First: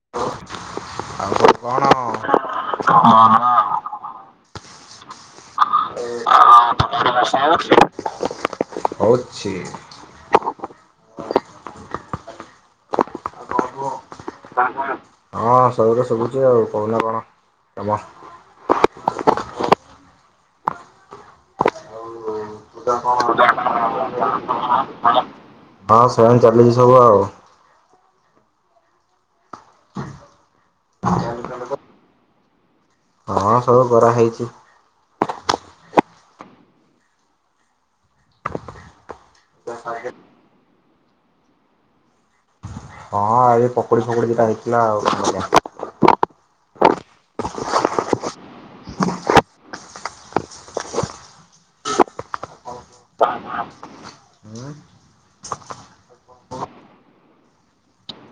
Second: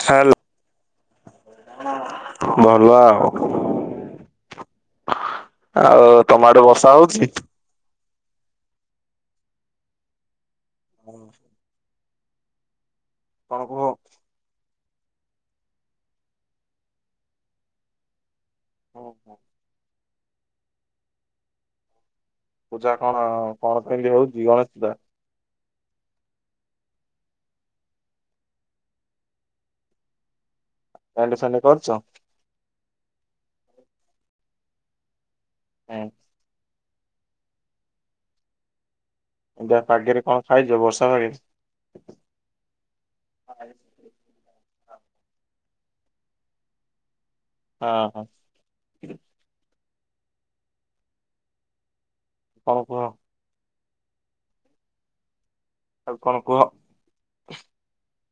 Hello. ଆଉ ସବୁ କଣ? ଭଲ ଆଉ। ଆଉ ତମ ଆଡେ ବର୍ଷା ହଉଚି? ହଉଚି। [inaudible] କଣ କୁହ? ହଁ ସବୁ ତ ଶୁଭୁଚି ଆଉ କହୁନା କଣ? [unintelligible] ଓ ହୋ। ପୂଜା କଣ କଣ କେମିତି ହଉଛି ଗଣେଶ ପୂଜା ହଁ ସେମିତି ଚାଲିଚି ସବୁ ଆଉ। ସାଙ୍ଗେ ସାଙ୍ଗେ କରୁଚ। ହଁ ସବୁ କରାହେଇଚି। [unintelligible] ଏମିତିଆ ପାଗରେ କଣ ଖାଇଚୁ ବର୍ଷା ପାଗରେ? ହଁ ଏବେ ପକୁଡ଼ି ଫକୁଡ଼ି ଦିଇଟା ହେଇଥିଲା ଆଉ। ଅ ହ। ଆଉ କଣ? [inaudible] [inaudible] ଆଉ କଣ କୁହ?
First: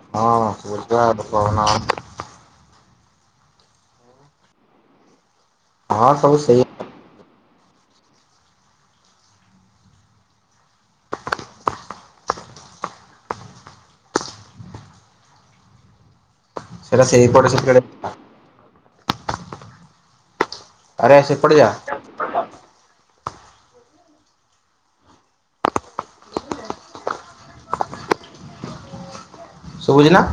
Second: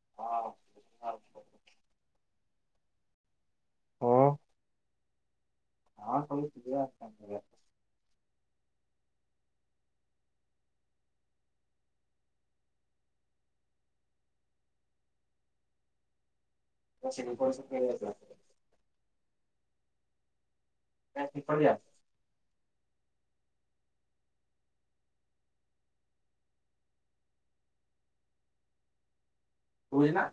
ହଁ। [unintelligible] [unintelligible] ହଁ ସବୁ ସୁବିଧା ଆଉ କଣ କରିବା। ସେଇରା ସେଇପଟେ। [unintelligible] ଆରେ ସେପଟେ ଜା। ଶୁଭୁଚି ନା?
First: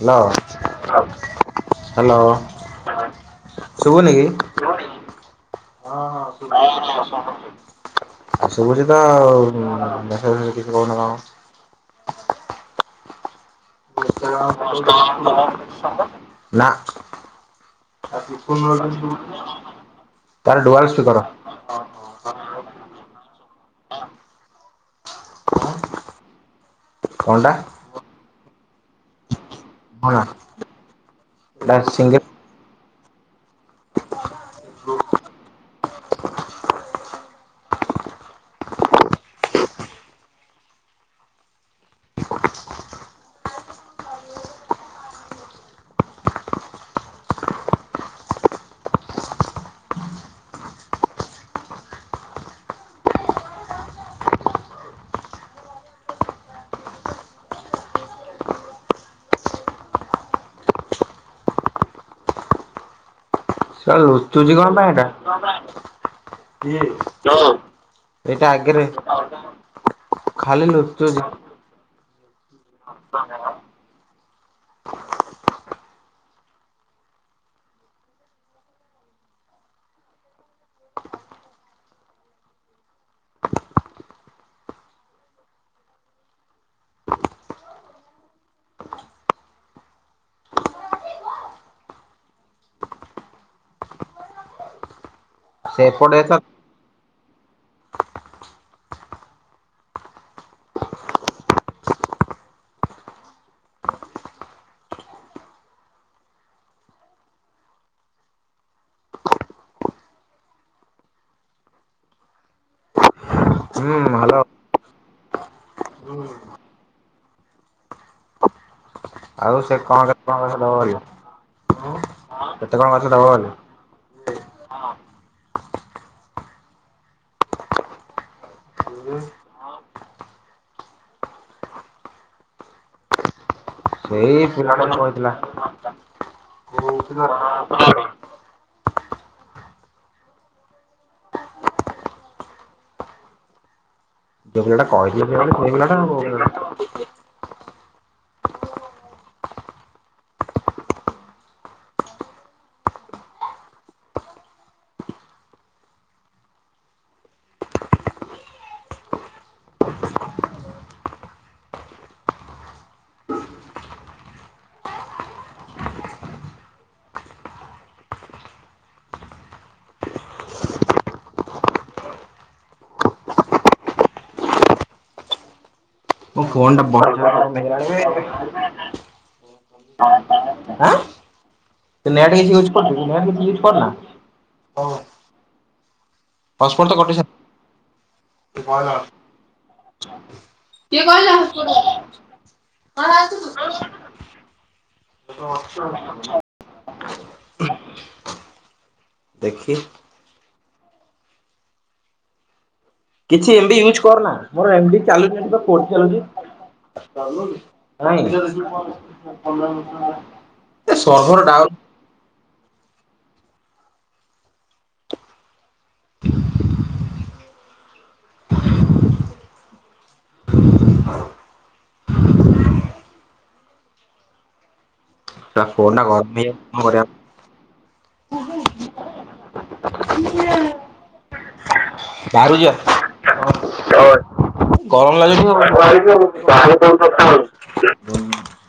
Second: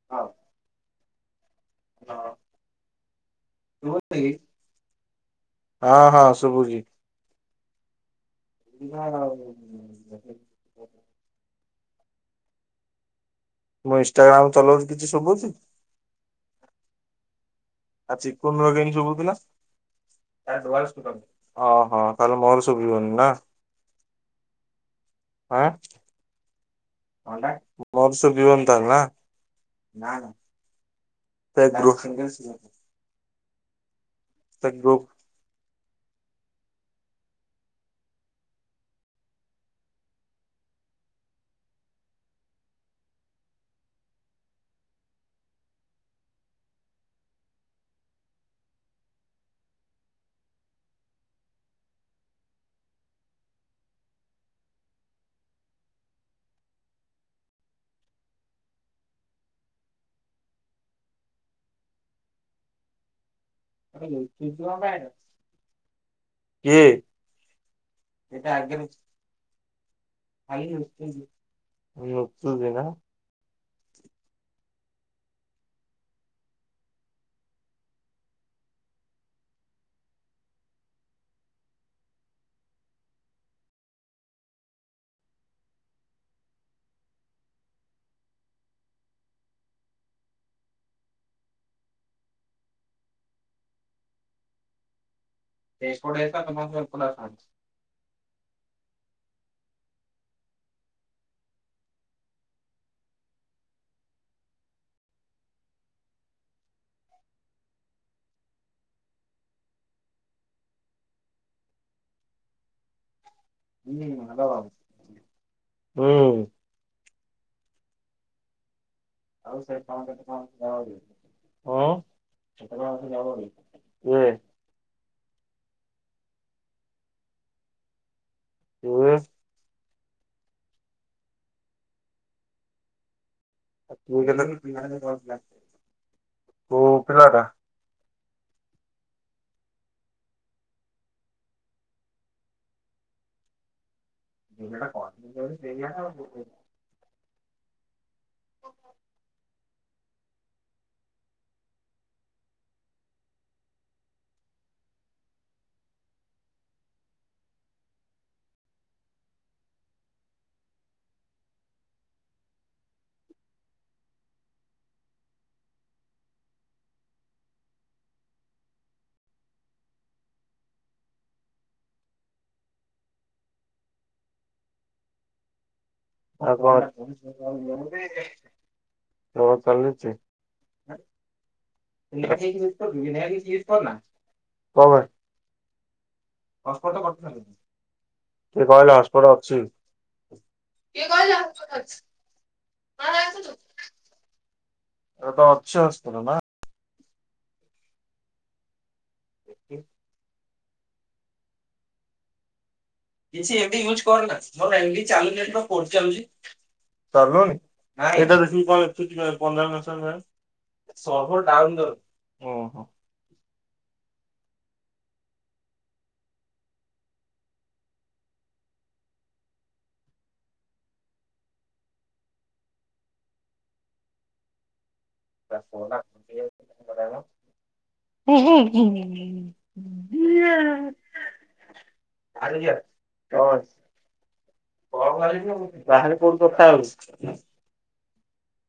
ହ୍ୟାଲୋ। ହ୍ୟାଲୋ। ଶୁଭୁନି ଶୁଭୁଚି? କି? ହଁ ହଁ ଶୁଭୁଚି। ଆ ଶୁଭୁଛି ତ ମେସେଜ ଫେସେଜ୍ ରେ କିଛି ଶୁଭୁଛି। କହୁନ କଣ? ମୋ ଇନଷ୍ଟାଗ୍ରାମ୍ [unintelligible] ନା। [unintelligible] ଆ ଚିକୁନ ର କେମିତି ଶୁଭୁଥିଲା। ତାର ଡୁଆଲ ସ୍ପିକର। ଅ ହ ତାହେଲେ ମୋର ଶୁଭିବନି ନା? ଆଁ। କଣ କଣଟା ଟା? ମୋର ଶୁଭିବନି ତାହାଲେ ନା? [unintelligible] ସିଙ୍ଗଲ [unintelligible] ତା ଗ୍ରୁପ୍ ଶଳା କିଏ? ନୁଚୁଚି ଲୁଚୁଚି ନା। କଣ ପାଇଁ ହୁଁ। ଏଟା? କିଏ? ଏଇଟା ଆଗରେ। ଖାଲି ଲୁଚୁଚି, ଲୁଚୁଛି ନା। [unintelligible] ସେ ସେପଟେ ଏପଟେ ତ ଏକା। [unintelligible] ହୁଁ ହ୍ୟାଲୋ। ହୁଁ। ଆଉ ସେ କଣ କେତେ ଟଙ୍କା ନାଖେ ଦବ କହିଲା? ଉଁ [unintelligible] କିଏ? ହଁ। [unintelligible] ତୁ ସେଇ କେତେ ପିଲାଟେ ମତେ କହିଥିଲା। କୋଉ ପିଲାଟା? [unintelligible] ଯୋଉ ପିଲା ଟା ଆଉ କହିଥିଲା ସେ ସେଇ ପିଲାଟା ଆଉ। କଣ ମୋ ଫୋନ୍ ଟା। [unintelligible] ଆଁ ତୋର ନେଟ୍ ଚାଲିଛି କିଛି ୟୁଜ କରୁଛୁ କି ନେଟ କିଛି ୟୁଜ କରନା। କଣ ପାଇଁ ହଟସ୍ପଟ୍ ତ ହସପଟଟା କଟି କଟିଗଲା। ସାରିଲାଣି। କିଏ କହିଲା ହସପଟ ଅଛି। କିଏ କିଏ କହିଲା ହଟସ୍ପଟ୍ ହସପଟ ଅଛି। [unintelligible] ତୋର ତ ଅଛି ଅସ୍ତ୍ର ନା। ଦେଖି। କିଛି ଏମ ବି ୟୁଜ କରନା ମୋର ଏମ ବି ଚାଲୁନି ଏଠି ବା ଫୋର୍ ଚାଲୁଚି। ଚାଲୁନି ନାଇଁ ଏଟା କଣ ଦେଖିଲୁ ଏଠି Punjab national bank. Server down ତୋର ଉଁ ହୁଁ। ତା ଫୋନ୍ ଟା ଘରେ ନେଇଯାଇଛନ୍ତି କଣ କରିବା। ହେଁ ହେଁ। ବାହାରକୁ ଯିବା ହଁ। ଗରମ ବାହାରେ କୋଉଠି କଥା ଲାଗୁଛି ହଉଛି। ତମକୁ [unintelligible]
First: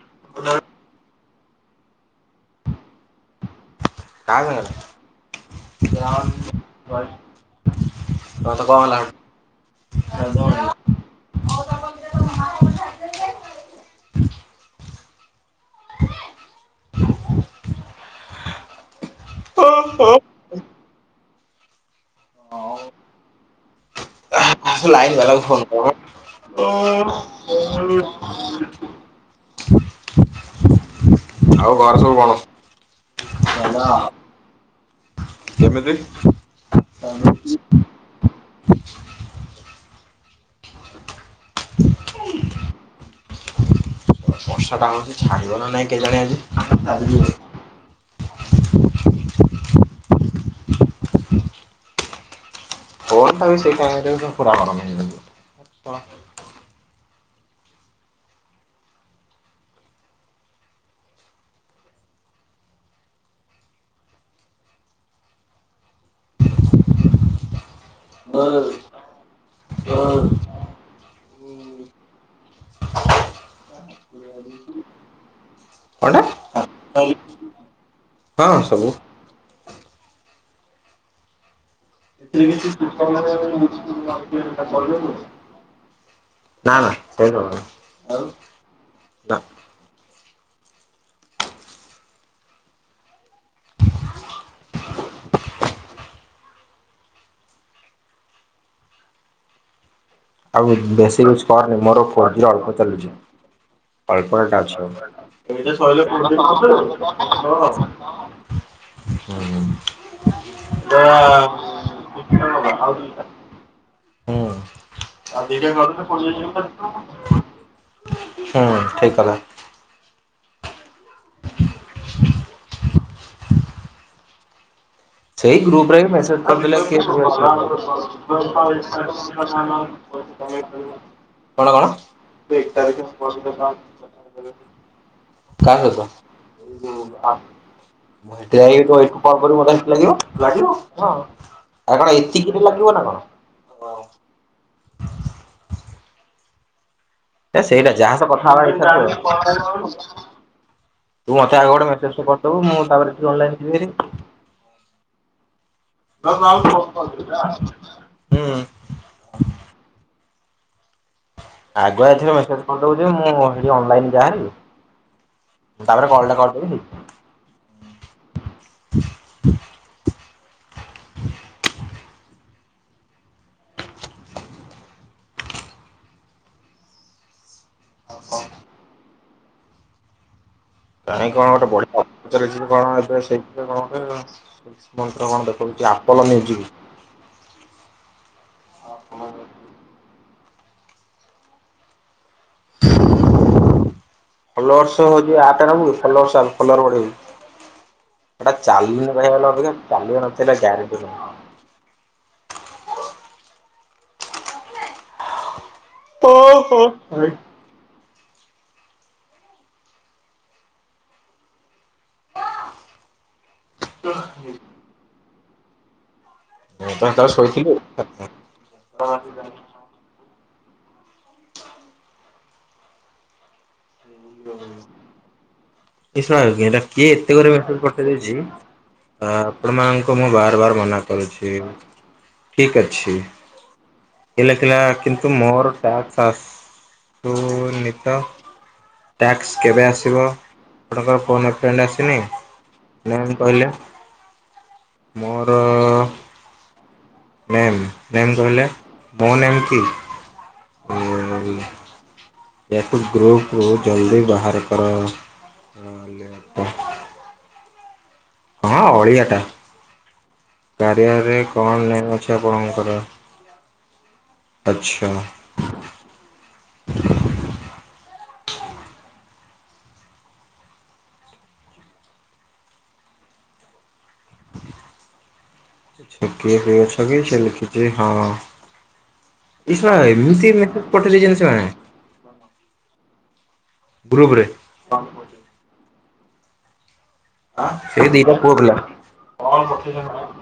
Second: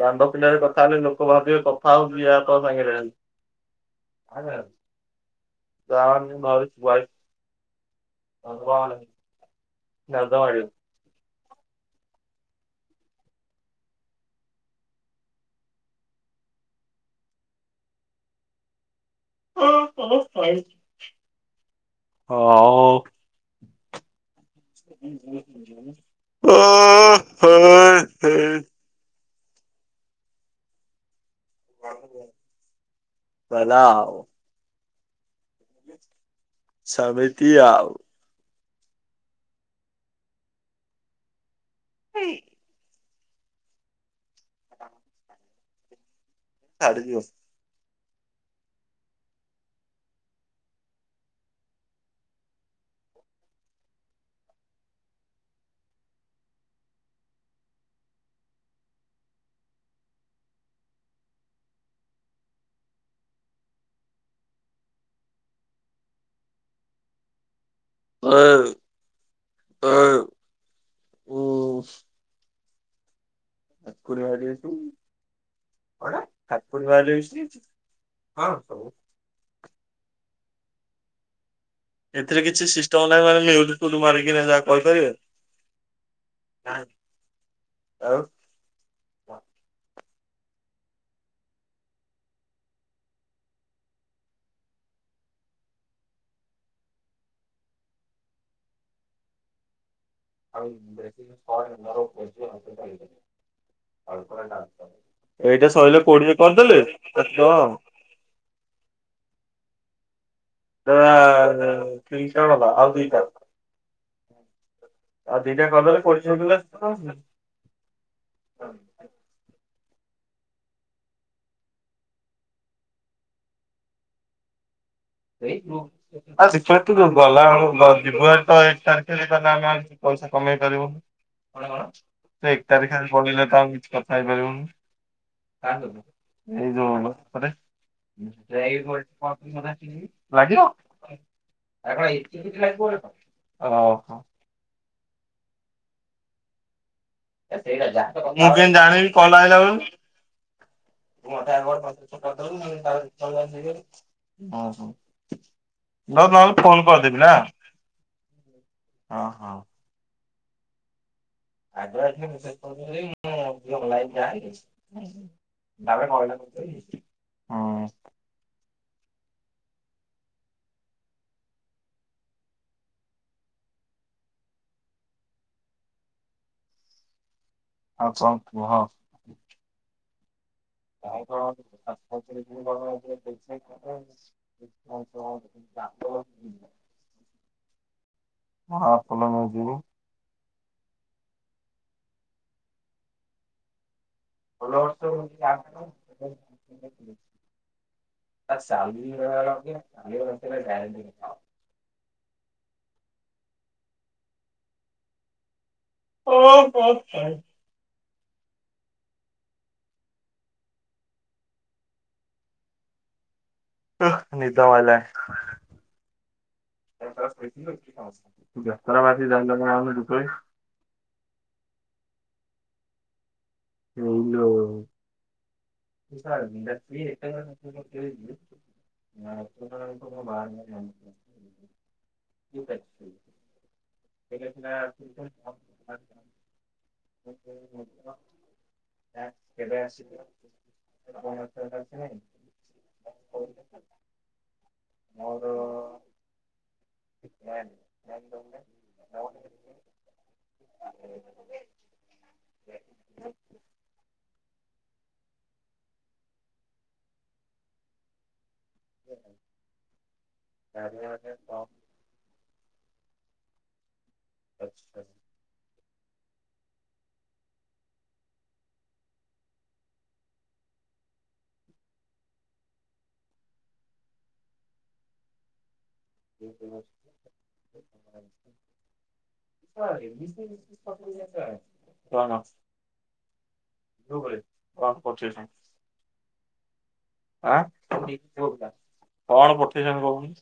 ଦାଣ୍ଡ ପିଣ୍ଢାରେ କଥା ହେଲେ ଲୋକ ଭାବିବେ କଥା ହଉଚି ୟା ତା ସାଙ୍ଗରେ। କାହା ସାଙ୍ଗରେ [unintelligible] ହଁ ତ କଣ ହେଲା ସେଇଠୁ [unintelligible] ଓ ହୋ [unintelligible] [unintelligible] ହେଠୁ? ଲାଇନ୍ ବାଲାକୁ ଫୋନ୍ କର [unintelligible] ଓ ହେ ହେ ହେଇ। ଆଉ ଘରେ ସବୁ [unintelligible] ଭଲ। ହେଲା ଆଉ ସେମିତି ଆଉ। ହେଇ। ବର୍ଷାଟା ହେଉଚି ଛାଡିବ ନା ନାହିଁ କେଜାଣି ଆଜି। ଛାଡି ଯିବ। [inaudible] ଫୋନ୍ ଟାବି ସେଇ ଟାଇମ ରେ ବି ପୁରା ଗରମ ହେଇଯାଉ ଚି ସଳା। ଓଏ ଓଏ। କଣଟା [unintelligible] ହଁ ସବୁ। ଏଥିରେ କିଛି ସିଷ୍ଟମ ନାହିଁ ମାନେ ମ୍ୟୁଟ ଫ୍ୟୁଟ ମାରିକିନା ଯାହା କହିପାରିବେ [unintelligible] ନା ନା ହେଇ ପାରିବନି ଆଉ। ଆଉ ବେଶୀ ୟୁଜ୍ କରନି ମୋର ଫୋର୍ ଜି ଅଳ୍ପ ଚାଲୁଚି। ଏଇଟା ସଇଲେ କୋଡିଏ କରିଦେଲେ [unintelligible] କେତେ ଟଙ୍କା ହୁଁ। ତା ତେଇସ ଗଲା ଆଉ ଦୁଇଟା। ଆଉ ଦିଟା କରଦେଲେ ପଇସା [unintelligible] ହୁଁ ଠିକ କଥା। [inaudible] ସେଇ ଗ୍ରୁପରେ ବି ମେସେଜ କର [unintelligible] ପଇସା କମେଇଁ ପାରିବ। କହିଲା କଣ ଏକ ତାରିଖ ପଳେଇଲେ ତ ଆଉ କିଛି କଥା ହେଇପାରିବୁନୁ। କାହା ସହିତ? ଏଠି ଏଇଠୁ କଲ୍ କରିବୁ ମତେ ଲାଗିବ ଲାଗିବ ହଁ ଆଉ କଣ ଏତିକିରେ [unintelligible] ଲାଗିବ ନା [unintelligible] କଣ? ଓହୋ। ହେ ମୁଁ ସେଇଟା ଯାହା ସହ କଥା କେମିତି ହବା ଇଚ୍ଛା ଜାଣିବି ଥିବ କଲ ଆଇଲା ବୋଲି। [unintelligible] ତୁ ଉ ମତେ ଆଗ ହୁଁ ମୁ ଗୋଟେ ମେସେଜ ଟେ କରିଦବୁ ମୁଁ ତାପରେ ଟିକେ ଅନଲାଇନ ଯିବି ହେରି। ନହେଲେ ଫୋନ୍ କରିଦେବି ନା। ହୁଁ ହଁ ହଁ। ଆଗ [unintelligible] ଆଗୁଆ ଏଥିରେ ତାପରେ ମେସେଜ କରିଦବୁ ଯେ ମୁଁ ହେଠି ଅନଲାଇନ ଯାଏ ହେରି ତାପରେ କଲ୍ ଟା କଣ ହେଲା ହୁଁ। କରିଦେବି ହଁ କଣ କୁହ। କାହିଁ କଣ ଗୋଟେ ବଢିଆ [inaudible] କଣ ଏବେ ମନ୍ତ୍ର କଣ ଦେଖ [inaudible] ହଉଛି ଆପଲ ମ୍ୟୁଜିକ। ହଁ [inaudible] ଫଲୋଅର୍ସ ହଉଛି ଆରଟା ନବୁ ଫଲୋଅର ବଢେଇବୁ। ସେଟା ଚାଲିବା ପାଇଁ ହେଲେ ଅଧୀକା ଚାଲିବା ନଥିଲେ ଗ୍ୟାରେଣ୍ଟି ନାହିଁ। ଓହୋ ଭାଇ। ନିଦ ମାଇଲାଣି। ମୁଁ ତ ସେତେବେଳେ ଶୋଇଥିଲି। [inaudible] [inaudible] [inaudible] କିଏ ଏତେ ଘେ ପେଠେଇ ଦେଇଉଛି ଆପଣମାନଙ୍କୁ ମୁଁ ବାର ବାର ମନା କରୁଛି। ଠିକ୍ ଅଛି। କିଏ ଲେଖିଲା କେଲା କିନ୍ତୁ ମୋର ଟ୍ୟାକ୍ସ ଆସୁ ନି ତ ଟ୍ୟାକ୍ସ କେବେ ଆସିବ? ଆପଣଙ୍କ ଫୋନ୍ ଏ ଫ୍ରେଣ୍ଡ ଆସିନି? [inaudible] କହିଲେ ମୋର ନେମ୍ ନେମ୍ କହିଲେ। [inaudible] ମୋ ନେମ୍ କି? ଏକୁ ଗ୍ରୁପ୍ ରୁ ଜଲ୍ଦି ବାହାର କର, ନହେଲେ ହଁ ଅଳିଆ ଟା। କାରିଆରେ କଣ ନେ [inaudible] [inaudible] ଆପଣଙ୍କର ଆଛା। ଛୁଟି ରେ ଭାଇ [inaudible] ଅଛ କି ସେ ଲେଖିଛି ହଁ। ଏଇ ଶଳା ଏମିତି ମେସେଜ ପଠେଇ ଦେଇଛନ୍ତି ସେମାନେ କଣ? ଗ୍ରୁପ ରେ। [inaudible] ଆଁ ସେ ଦିଟା ପୁଅ ପିଲା। କଣ ପଠେଇଛନ୍ତି କହୁନୁ?